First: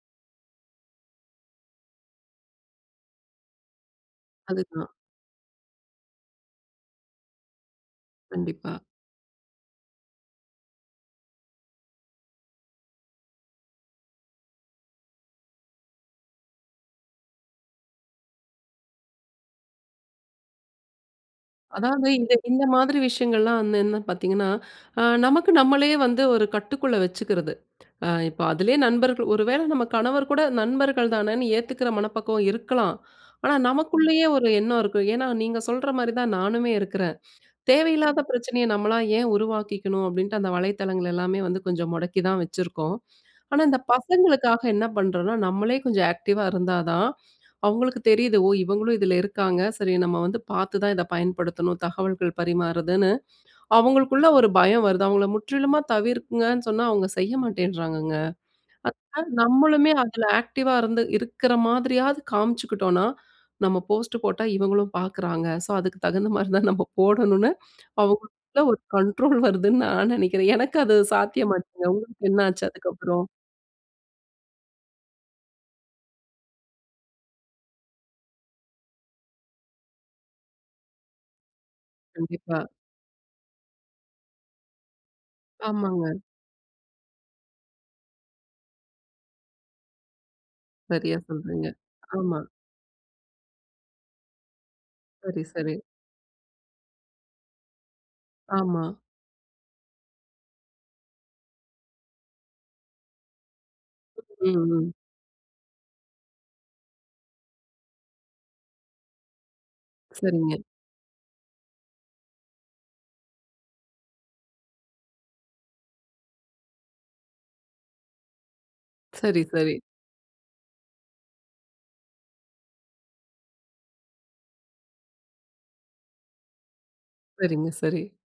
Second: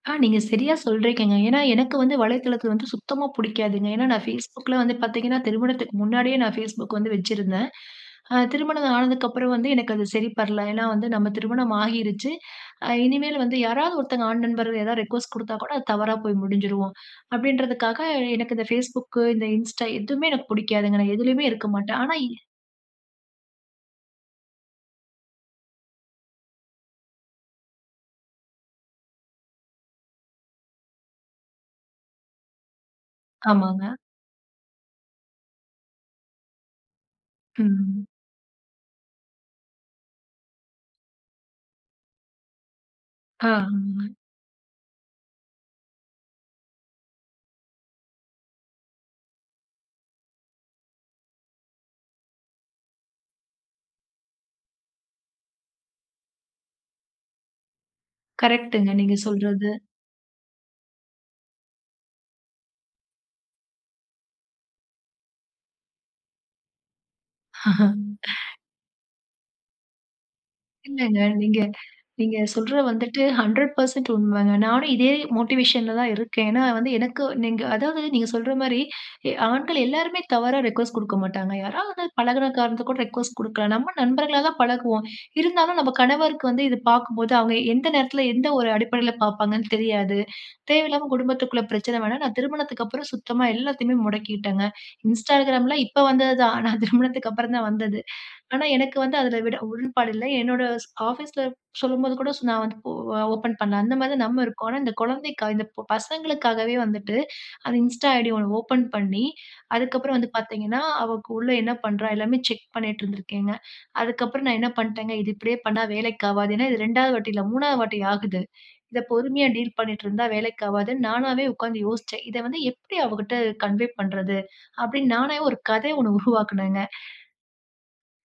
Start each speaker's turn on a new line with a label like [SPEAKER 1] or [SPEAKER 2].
[SPEAKER 1] ஆ. நீங்க சரியா சொல்றீக்கங்கங்க. ஏனா, எனக்கு வந்து வலைதளத்தில வந்து சுத்தமா புடிக்காதுங்க. ஏனா, நான் Facebookல
[SPEAKER 2] அதுதான்.
[SPEAKER 1] வந்து பார்த்தீங்கன்னா, திருமணத்துக்கு முன்னாடியே நான் Facebook வந்து வச்சிருந்தேன். அ
[SPEAKER 2] கண்டிப்பா.
[SPEAKER 1] திருமணம் ஆனதுக்கப்புறம் வந்து எனக்கு அது சரிப்படல. ஏனா, வந்து நம்ம திருமணம் ஆகிருச்சு இனிமேல் வந்து, "யாராவது ஒருத்தங்க ஆண் நண்பர் ஏதாவது ரிக்வெஸ்ட் குடுத்தா கூட அது தவறா போய் முடிஞ்சிரும்." அப்டின்றதுக்காக எனக்கு இந்த Facebook இந்த Insta, எதுவுமே எனக்கு புடிக்காதுங்க நான் எதுலயுமே இருக்க மாட்டேன்.
[SPEAKER 2] அதாவது
[SPEAKER 1] ஆனா
[SPEAKER 2] இந்த இந்த மாதிரி விஷயங்கள்லா வந்து என்னன்னு பார்த்தீங்கன்னா, அ நமக்கு நம்மளையே வந்து, ஒரு கட்டுக்குள்ள வெச்சுக்கிறது. அ இப்போ அதிலயே நண்பர்கள் ஒரு வேள நம்ம கணவர் கூட நண்பர்கள் தானேன்னு ஏத்துக்கிற மனப்பக்குவம் இருக்கலாம். ஆனா,
[SPEAKER 1] ஆமாங்க.
[SPEAKER 2] நமக்குள்ளயே ஒரு எண்ணம் இருக்கும். ஏனா, நீங்க சொல்ற மாரி தான் நானுமே இருக்கிறேன்.
[SPEAKER 1] ம்.
[SPEAKER 2] தேவையில்லாத பிரச்சனைய நம்மளா ஏன் உருவாக்கிக்கணும். அப்படீன்ட்டு அந்த வலைத்தளங்கள் எல்லாமே வந்து கொஞ்சம் முடக்கி தான் வச்சிருக்கோம். ஆனா, இந்த
[SPEAKER 1] ஆமாங்க.
[SPEAKER 2] பசங்களுக்காக என்ன பண்றோம்னா, நம்மளே கொஞ்சம் ஆக்டிவ்வா இருந்தா தான் அவங்களுக்கு தெரியிது. ஓ! இவங்களும் இதில இருக்காங்க. சரி நம்ம வந்து பார்த்து தான் இத பயன்படுத்தணும். தகவல்கள் பரிமாறுதுன்னு, அவங்களுக்குள்ள ஒரு பயம் வருது. அவங்கள முற்றிலுமா தவிர்க்கங்கன்னு சொன்னா அவங்க செய்ய மாட்டேங்கிறாங்கங்க.
[SPEAKER 1] கரெக்ட்ங்க, நீங்க
[SPEAKER 2] [unintelligible]
[SPEAKER 1] சொல்றது.
[SPEAKER 2] நம்மளுமே அதுல ஆக்டிவ்வா இருந்து, இருக்கிற மாதிரியாவது காமிச்சுக்கிட்டோம்னா, நம்ம போஸ்ட் போட்டா இவங்களும் பார்க்கிறாங்க. சோ அதுக்கு தகுந்த மாரி தான் நம்ம போடணும்னு அவங்களுக்குள்ள ஒரு கண்ட்ரோல் வருதுன்னு நான் நெனைக்கிறேன். எனக்கு அது
[SPEAKER 1] இல்லங்க. நீங்க
[SPEAKER 2] சாத்தியமாச்சுங்க. உங்களுக்கு
[SPEAKER 1] நீங்க
[SPEAKER 2] என்ன ஆச்சு
[SPEAKER 1] சொல்ற வந்துட்டு
[SPEAKER 2] அதுக்கப்புறம்?
[SPEAKER 1] 100% உண்மங்க. நானும் இதே மோட்டிவேஷன்ல தான் இருக்கேன். ஏனா, வந்து எனக்கு நீங்க அதாவது நீங்க சொல்ற மாரி எ ஆண்கள் எல்லோருமே தவறா ரிக்வெஸ்ட் குடுக்க மாட்டாங்க. யாராவது வந்து பழகுன
[SPEAKER 2] கண்டிப்பா.
[SPEAKER 1] காரணத்துக்கு கூட ரிக்வெஸ்ட் குடுக்கலாம். நம்ம நண்பர்களாக தான் பழகுவோம். இருந்தாலும் நம்ப
[SPEAKER 2] ஆமாங்க.
[SPEAKER 1] கணவருக்கு வந்து இத பார்க்கும்போது, அவங்க எந்த நேரத்தில, எந்த ஒரு அடிப்படையில, பார்ப்பாங்கன்னு தெரியாது. தேவையில்லாம
[SPEAKER 2] சரியா
[SPEAKER 1] குடும்பத்துக்குள்ள
[SPEAKER 2] சொல்றீங்க.
[SPEAKER 1] பிரச்சன வேணாம். நான்
[SPEAKER 2] ஆமா.
[SPEAKER 1] திருமணத்துக்கப்புறம் சுத்தமா எல்லாத்தையுமே முடக்கிட்டேங்க.
[SPEAKER 2] சரி, சரி.
[SPEAKER 1] Instagramலாம் இப்ப வந்தது தான். நான் திருமணத்துக்கு அப்புறம் தான் வந்தது. ஆனா,
[SPEAKER 2] ஆமா.
[SPEAKER 1] எனக்கு வந்து அதில விட உடன்பாடு இல்ல. என்னோட ஸ் ஆஃபீஸில சொல்லும்போது கூட நான் வந்து ஒ ஓப்பன் பண்ணல, அந்த மாதிரி நம்ம இருக்கோம். ஆனா,
[SPEAKER 2] ம்.
[SPEAKER 1] இந்த குழந்தைக்காக இந்த பசங்களுக்காகவே வந்துட்டு அந்த Insta ஐடி ஒண்ணு ஓப்பன் பண்ணி அதுக்கப்புறம் வந்து
[SPEAKER 2] சரிங்க.
[SPEAKER 1] பார்த்தீங்கன்னா, அவ உள்ள என்ன பண்றா எல்லாமே செக் பண்ணீட்டு இருந்திருக்கேங்க. அதுக்கப்புறம் நான் என்ன பண்டேங்க. இது இப்டியே பண்ணா வேலைக்கு ஆவாது. ஏனா, இது 2வது வாட்டி இல்ல, 3வது வாட்டி ஆகுது. இத
[SPEAKER 2] சரி,
[SPEAKER 1] பொறுமையா டீல்
[SPEAKER 2] சரி.
[SPEAKER 1] பண்ணீட்டு இருந்தா வேலைக்கு ஆகாதுன்னு, நானாவே உட்கார்ந்து யோசிச்சேன். இத வந்து எப்டி அவகிட்ட கன்வே பண்றது அப்டின்னு நானாவே ஒரு கத ஒன்னு உருவாக்கினேங்க.
[SPEAKER 2] சரிங்க, சரி.